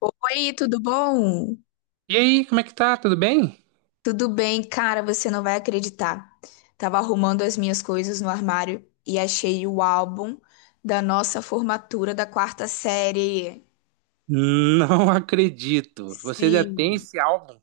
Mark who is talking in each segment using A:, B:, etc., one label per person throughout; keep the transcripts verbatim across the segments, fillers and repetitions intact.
A: Oi, tudo bom?
B: E aí, como é que tá? Tudo bem?
A: Tudo bem, cara, você não vai acreditar. Tava arrumando as minhas coisas no armário e achei o álbum da nossa formatura da quarta série.
B: Não acredito. Você já tem
A: Sim,
B: esse álbum?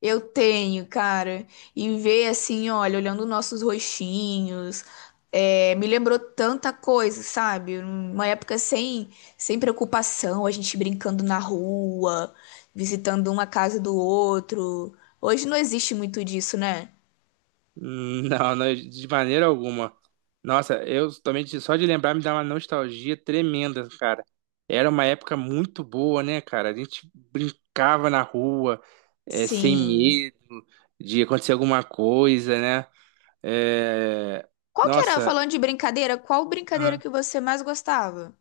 A: eu tenho, cara. E ver assim, olha, olhando nossos rostinhos, é, me lembrou tanta coisa, sabe? Uma época sem, sem preocupação, a gente brincando na rua, visitando uma casa do outro. Hoje não existe muito disso, né?
B: Não, não, de maneira alguma. Nossa, eu também de- só de lembrar me dá uma nostalgia tremenda, cara. Era uma época muito boa, né, cara? A gente brincava na rua, eh, sem
A: Sim.
B: medo de acontecer alguma coisa, né? Eh,
A: Qual que era,
B: Nossa.
A: falando de brincadeira, qual brincadeira que você mais gostava?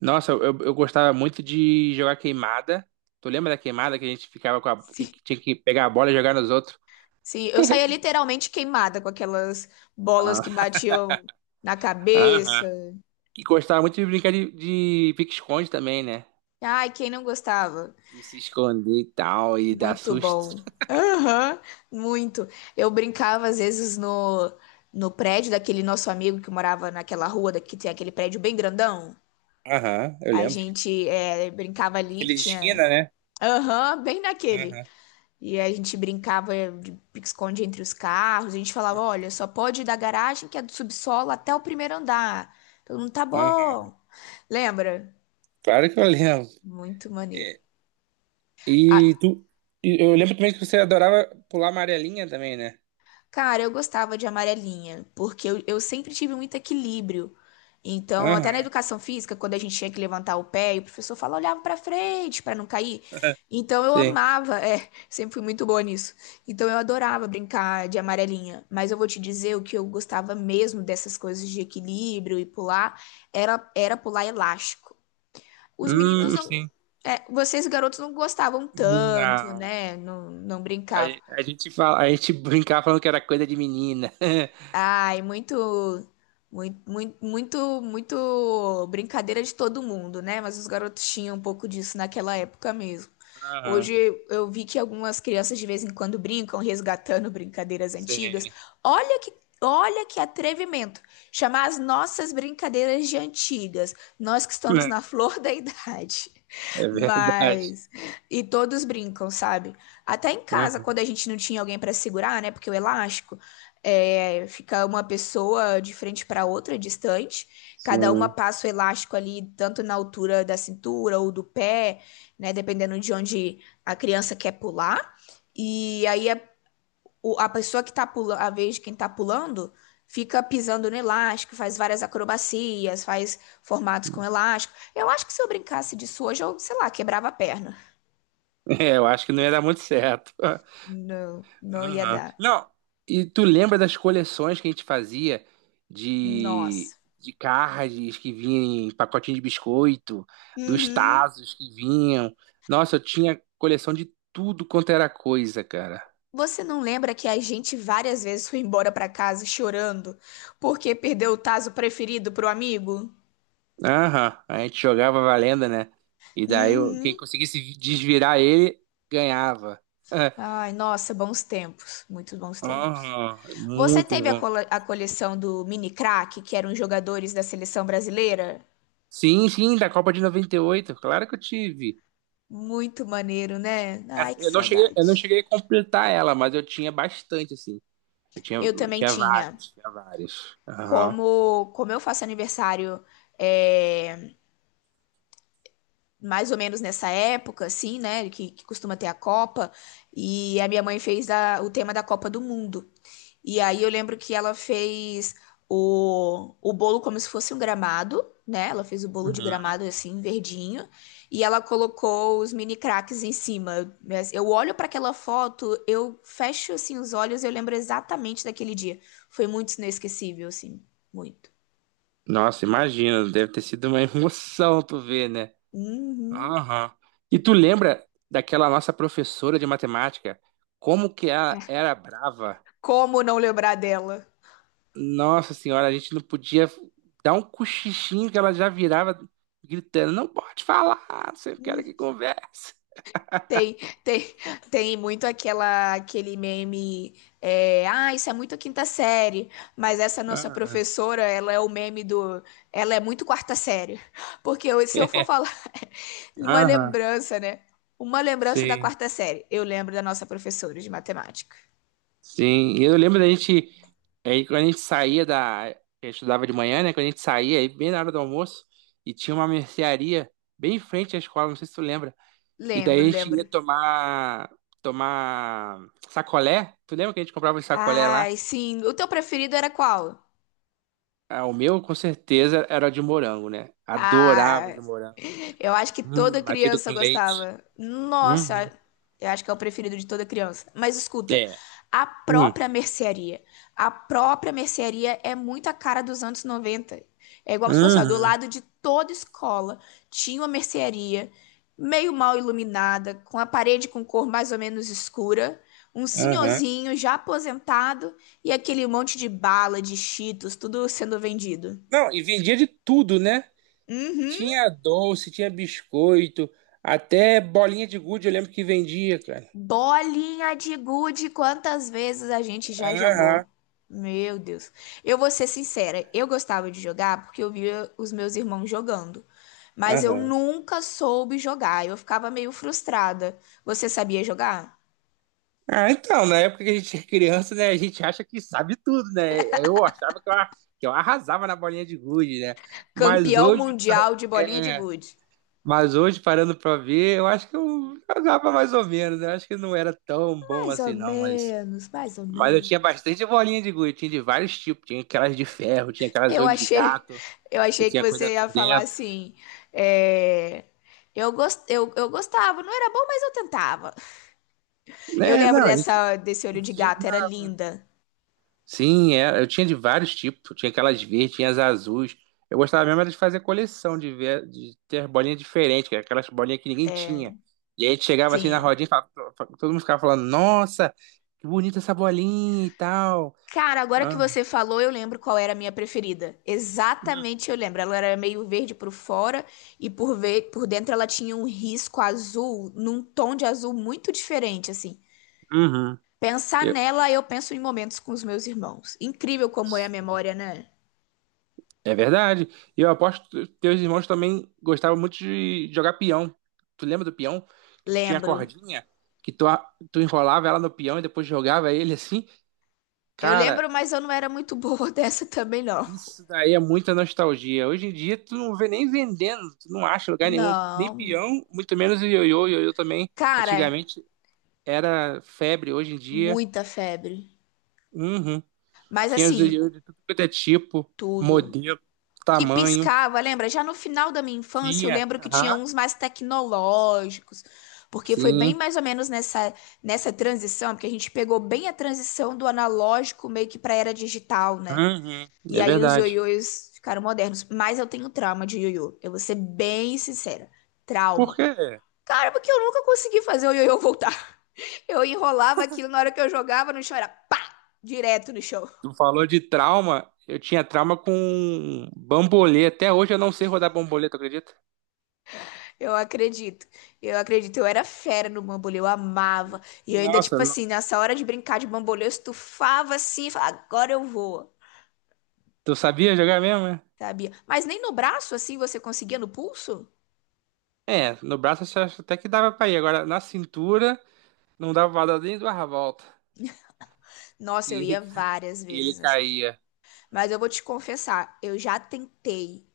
B: Nossa, eu, eu eu gostava muito de jogar queimada. Tu lembra da queimada que a gente ficava com a.
A: Sim.
B: que Tinha que pegar a bola e jogar nos outros?
A: Sim, eu saía literalmente queimada com aquelas bolas que
B: Ah.
A: batiam na cabeça.
B: Aham. E gostava muito de brincar de, de pique-esconde também, né?
A: Ai, quem não gostava?
B: De se esconder e tal, e dar
A: Muito
B: susto.
A: bom. Aham, muito. Eu brincava às vezes no, no prédio daquele nosso amigo que morava naquela rua da- que tem aquele prédio bem grandão.
B: Aham, eu
A: A
B: lembro.
A: gente é, brincava ali, que
B: Aquele de
A: tinha.
B: esquina, né?
A: Aham, bem naquele.
B: Aham,
A: E a gente brincava de pique-esconde entre os carros. A gente falava: olha, só pode ir da garagem, que é do subsolo, até o primeiro andar. Todo mundo tá
B: aham.
A: bom. Lembra?
B: Claro que eu lembro.
A: Muito maneiro.
B: É, E,
A: Ah,
B: tu. E eu lembro também que você adorava pular amarelinha também, né?
A: cara, eu gostava de amarelinha, porque eu, eu sempre tive muito equilíbrio. Então, até na
B: Aham,
A: educação física, quando a gente tinha que levantar o pé, e o professor falava, olhava pra frente pra não cair. Então, eu
B: sim.
A: amava, é, sempre fui muito boa nisso. Então, eu adorava brincar de amarelinha. Mas eu vou te dizer, o que eu gostava mesmo dessas coisas de equilíbrio e pular, era, era pular elástico. Os meninos
B: Hum,
A: não.
B: sim.
A: É, vocês, garotos, não gostavam tanto,
B: Não.
A: né? Não, não
B: A,
A: brincavam.
B: a gente fala, a gente brincava falando que era coisa de menina.
A: Ai, muito, muito, muito, muito, muito brincadeira de todo mundo, né? Mas os garotos tinham um pouco disso naquela época mesmo.
B: Aham,
A: Hoje eu vi que algumas crianças de vez em quando brincam, resgatando brincadeiras antigas.
B: sim.
A: Olha que, olha que atrevimento! Chamar as nossas brincadeiras de antigas, nós que estamos
B: É,
A: na flor da idade.
B: é verdade.
A: Mas. E todos brincam, sabe? Até em casa,
B: Aham,
A: quando a gente não tinha alguém para segurar, né? Porque o elástico é, fica uma pessoa de frente para outra, distante. Cada uma
B: sim.
A: passa o elástico ali, tanto na altura da cintura ou do pé, né? Dependendo de onde a criança quer pular. E aí a o- a pessoa que tá pulando, a vez de quem tá pulando, fica pisando no elástico, faz várias acrobacias, faz formatos com elástico. Eu acho que se eu brincasse disso hoje, eu, sei lá, quebrava a perna.
B: É, eu acho que não ia dar muito certo.
A: Não, não ia
B: Aham.
A: dar.
B: Não, e tu lembra das coleções que a gente fazia de,
A: Nossa.
B: de cards que vinham em pacotinho de biscoito, dos
A: Uhum.
B: tazos que vinham? Nossa, eu tinha coleção de tudo quanto era coisa, cara.
A: Você não lembra que a gente várias vezes foi embora pra casa chorando porque perdeu o tazo preferido pro amigo?
B: Aham, a gente jogava valendo, né? E daí o- quem
A: Uhum.
B: conseguisse vi- desvirar ele ganhava.
A: Ai, nossa, bons tempos, muitos bons tempos.
B: Aham,
A: Você
B: muito
A: teve a,
B: bom.
A: cole- a coleção do Mini Crack, que eram os jogadores da seleção brasileira?
B: Sim, sim, da Copa de noventa e oito. Claro que eu tive.
A: Muito maneiro, né?
B: Ah,
A: Ai, que
B: Eu não cheguei, eu
A: saudade.
B: não cheguei a completar ela, mas eu tinha bastante, assim. Eu tinha,
A: Eu
B: eu
A: também
B: tinha
A: tinha.
B: vários, tinha vários. Aham.
A: Como, como eu faço aniversário é, mais ou menos nessa época, assim, né? Que, que costuma ter a Copa, e a minha mãe fez a- o tema da Copa do Mundo. E aí eu lembro que ela fez o, o bolo como se fosse um gramado, né? Ela fez o bolo de
B: Uhum.
A: gramado assim, verdinho, e ela colocou os mini craques em cima. Mas eu olho para aquela foto, eu fecho assim os olhos, eu lembro exatamente daquele dia. Foi muito inesquecível, assim, muito.
B: Nossa, imagina, deve ter sido uma emoção tu ver, né?
A: Uhum.
B: Aham. E tu lembra daquela nossa professora de matemática? Como que ela
A: É.
B: era brava?
A: Como não lembrar dela?
B: Nossa senhora, a gente não podia dar um cochichinho que ela já virava gritando, não pode falar, você quer que converse.
A: Tem, tem, tem muito aquela, aquele meme, é, ah, isso é muito quinta série, mas essa nossa
B: Ah,
A: professora, ela é o meme do, ela é muito quarta série, porque eu- se eu for
B: é,
A: falar uma
B: aham,
A: lembrança, né, uma lembrança da
B: sim,
A: quarta série, eu lembro da nossa professora de matemática,
B: sim. E eu lembro da gente, aí quando a gente saía da, eu estudava de manhã, né? Quando a gente saía, aí bem na hora do almoço, e tinha uma mercearia bem em frente à escola, não sei se tu lembra. E daí
A: lembro,
B: a gente ia
A: lembro,
B: tomar, tomar sacolé. Tu lembra que a gente comprava um sacolé lá?
A: ai, sim, o teu preferido era qual?
B: Ah, o meu, com certeza, era de morango, né? Adorava
A: Ah,
B: de morango.
A: eu acho que toda
B: Hum, batido com
A: criança
B: leite.
A: gostava. Nossa,
B: Uhum.
A: eu acho que é o preferido de toda criança. Mas escuta,
B: É.
A: a
B: Hum.
A: própria mercearia. A própria mercearia é muito a cara dos anos noventa. É igual se fosse, ó, do
B: Uhum.
A: lado de toda escola tinha uma mercearia meio mal iluminada, com a parede com cor mais ou menos escura, um
B: Aham.
A: senhorzinho já aposentado e aquele monte de bala, de Cheetos, tudo sendo vendido.
B: Não, e vendia de tudo, né?
A: Uhum.
B: Tinha doce, tinha biscoito, até bolinha de gude, eu lembro que vendia, cara.
A: Bolinha de gude, quantas vezes a gente já
B: Aham.
A: jogou? Meu Deus. Eu vou ser sincera, eu gostava de jogar porque eu via os meus irmãos jogando, mas eu
B: Aham.
A: nunca soube jogar. Eu ficava meio frustrada. Você sabia jogar?
B: Ah, então, na época que a gente é criança, né, a gente acha que sabe tudo, né? Eu achava que eu, que eu arrasava na bolinha de gude, né? Mas
A: Campeão
B: hoje,
A: mundial de bolinha de
B: é,
A: gude.
B: mas hoje, parando pra ver, eu acho que eu jogava mais ou menos. Né? Eu acho que não era tão bom
A: Mais
B: assim,
A: ou
B: não. Mas,
A: menos, mais ou
B: mas eu tinha
A: menos.
B: bastante bolinha de gude. Tinha de vários tipos. Tinha aquelas de ferro, tinha aquelas
A: Eu
B: olho de
A: achei,
B: gato,
A: eu
B: que
A: achei que
B: tinha coisa
A: você ia
B: por
A: falar
B: dentro.
A: assim, é, eu, gos- eu, eu gostava, não era bom, mas eu tentava. Eu
B: É,
A: lembro
B: não, a gente,
A: dessa, desse
B: a
A: olho de
B: gente
A: gato, era
B: jogava.
A: linda.
B: Sim, é, eu tinha de vários tipos. Tinha aquelas verdes, tinha as azuis. Eu gostava mesmo era de fazer coleção, de ver, de ter bolinha diferente, que era aquelas bolinhas que ninguém tinha. E aí a gente chegava assim na
A: Sim.
B: rodinha e falava- todo mundo ficava falando, nossa, que bonita essa bolinha e tal.
A: Cara, agora que
B: Aham.
A: você falou, eu lembro qual era a minha preferida. Exatamente, eu lembro. Ela era meio verde por fora e por, ve- por dentro ela tinha um risco azul, num tom de azul muito diferente, assim.
B: Uhum.
A: Pensar
B: Eu-
A: nela, eu penso em momentos com os meus irmãos. Incrível como é a memória, né?
B: É verdade. E eu aposto que teus irmãos também gostavam muito de jogar peão. Tu lembra do peão? Que tu tinha a
A: Lembro.
B: cordinha, que tu, a- tu enrolava ela no peão e depois jogava ele assim?
A: Eu
B: Cara,
A: lembro, mas eu não era muito boa dessa também, não.
B: isso daí é muita nostalgia. Hoje em dia tu não vê nem vendendo, tu não acha em lugar nenhum, nem
A: Não.
B: peão, muito menos o ioiô. O ioiô também,
A: Cara,
B: antigamente era febre, hoje em dia,
A: muita febre.
B: uhum,
A: Mas
B: tinha os
A: assim,
B: ioiô de tudo quanto é tipo,
A: tudo.
B: modelo,
A: Que
B: tamanho.
A: piscava, lembra? Já no final da minha infância, eu
B: Tinha,
A: lembro que tinha
B: aham,
A: uns mais tecnológicos, porque foi bem
B: sim,
A: mais ou menos nessa, nessa transição, porque a gente pegou bem a transição do analógico meio que para era digital, né?
B: uhum,
A: E
B: é
A: aí os
B: verdade.
A: ioiôs ficaram modernos. Mas eu tenho trauma de ioiô. Eu vou ser bem sincera. Trauma.
B: Porque
A: Cara, porque eu nunca consegui fazer o ioiô voltar. Eu enrolava aquilo na hora que eu jogava no chão, era pá! Direto no chão.
B: tu falou de trauma, eu tinha trauma com bambolê. Até hoje eu não sei rodar bambolê, tu acredita?
A: Eu acredito. Eu acredito. Eu era fera no bambolê, eu amava. E eu ainda, tipo
B: Nossa, não.
A: assim, nessa hora de brincar de bambolê, eu estufava assim, e falava, agora eu vou.
B: Tu sabia jogar mesmo, né?
A: Sabia? Mas nem no braço, assim, você conseguia no pulso?
B: É, no braço eu acho até que dava pra ir. Agora, na cintura, não dava pra dar nem duas voltas.
A: Nossa,
B: E
A: eu ia
B: ele,
A: várias
B: ele
A: vezes assim.
B: caía.
A: Mas eu vou te confessar, eu já tentei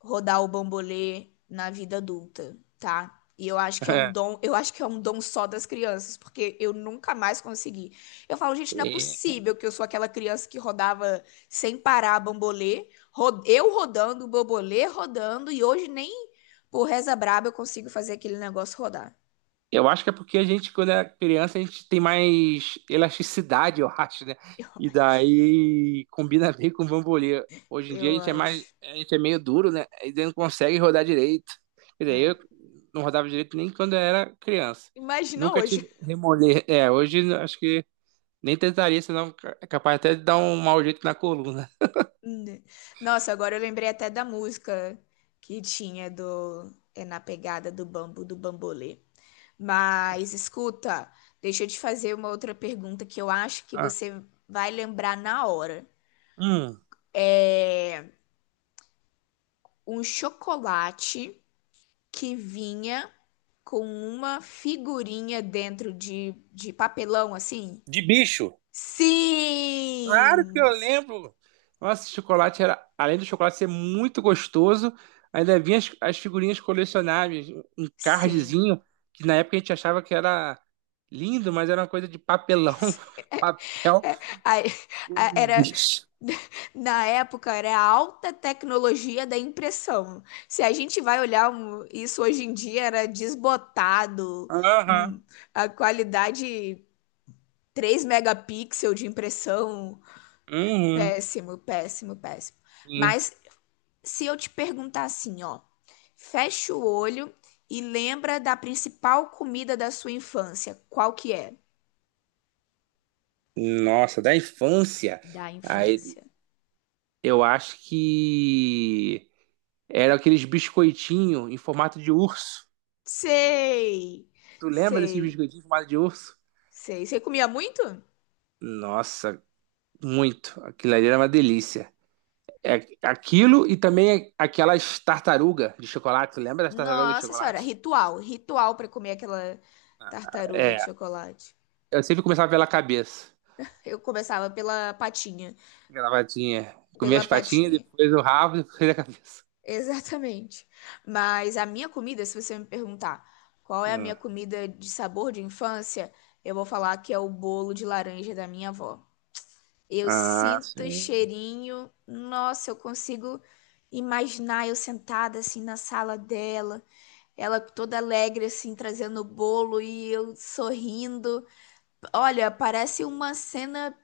A: rodar o bambolê na vida adulta, tá? E eu acho que é um dom, eu acho que é um dom só das crianças, porque eu nunca mais consegui. Eu falo, gente, não é possível que eu sou aquela criança que rodava sem parar bambolê, ro- eu rodando, o bambolê rodando, e hoje nem por reza braba eu consigo fazer aquele negócio rodar.
B: Eu acho que é porque a gente, quando é criança, a gente tem mais elasticidade, eu acho, né?
A: Eu
B: E
A: acho.
B: daí combina bem com o bambolê. Hoje em dia a
A: Eu
B: gente é mais,
A: acho.
B: a gente é meio duro, né? E daí não consegue rodar direito. Quer dizer, eu
A: Né?
B: não rodava direito nem quando eu era criança.
A: Imagina
B: Nunca
A: hoje.
B: tive remolê. É, hoje acho que nem tentaria, senão é capaz até de dar um mau jeito na coluna.
A: Né? Nossa, agora eu lembrei até da música que tinha do é na pegada do bambu do bambolê. Mas escuta, deixa eu te fazer uma outra pergunta que eu acho que
B: Ah,
A: você vai lembrar na hora.
B: hum,
A: Um chocolate que vinha com uma figurinha dentro de, de papelão assim?
B: de bicho. Claro que eu
A: Sim!
B: lembro. Nossa, esse chocolate era, além do chocolate ser muito gostoso, ainda vinha as, as figurinhas colecionáveis, um
A: Sim.
B: cardzinho, que na época a gente achava que era lindo, mas era uma coisa de papelão, papel
A: Aí, a-
B: com
A: era
B: bicho.
A: na época era a alta tecnologia da impressão. Se a gente vai olhar um- isso hoje em dia, era desbotado, hum,
B: Aham.
A: a qualidade três megapixel de impressão,
B: Uhum.
A: péssimo, péssimo, péssimo.
B: Sim.
A: Mas se eu te perguntar assim, ó, fecha o olho e lembra da principal comida da sua infância, qual que é?
B: Nossa, da infância.
A: Da
B: Aí,
A: infância.
B: eu acho que era aqueles biscoitinhos em formato de urso.
A: Sei,
B: Tu lembra desses
A: sei,
B: biscoitinhos em formato de urso?
A: sei. Você comia muito?
B: Nossa, muito. Aquilo ali era uma delícia. É aquilo e também aquelas tartaruga de chocolate. Lembra das tartarugas de
A: Nossa senhora,
B: chocolate?
A: ritual, ritual pra comer aquela tartaruga de
B: É.
A: chocolate.
B: Eu sempre começava pela cabeça.
A: Eu começava pela patinha,
B: Gravatinha. Comia
A: pela
B: as patinhas,
A: patinha.
B: depois o rabo, depois a cabeça.
A: Exatamente. Mas a minha comida, se você me perguntar qual é a minha
B: Hum.
A: comida de sabor de infância, eu vou falar que é o bolo de laranja da minha avó. Eu
B: Ah,
A: sinto o
B: sim.
A: cheirinho, nossa, eu consigo imaginar eu sentada assim na sala dela, ela toda alegre assim trazendo o bolo e eu sorrindo. Olha, parece uma cena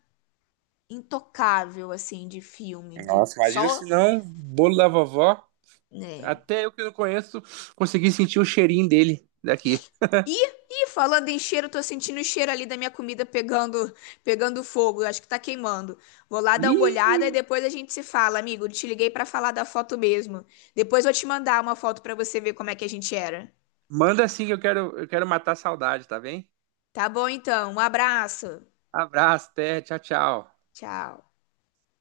A: intocável, assim, de filme, de
B: Nossa, imagina se
A: só,
B: não, bolo da vovó.
A: né?
B: Até eu que não conheço, consegui sentir o cheirinho dele daqui.
A: E, e falando em cheiro, tô sentindo o cheiro ali da minha comida pegando, pegando fogo. Acho que tá queimando. Vou lá dar uma olhada e
B: Ih,
A: depois a gente se fala, amigo. Te liguei pra falar da foto mesmo. Depois vou te mandar uma foto pra você ver como é que a gente era.
B: manda assim que eu quero, eu quero matar a saudade, tá bem?
A: Tá bom, então. Um abraço.
B: Abraço, até, tchau, tchau.
A: Tchau.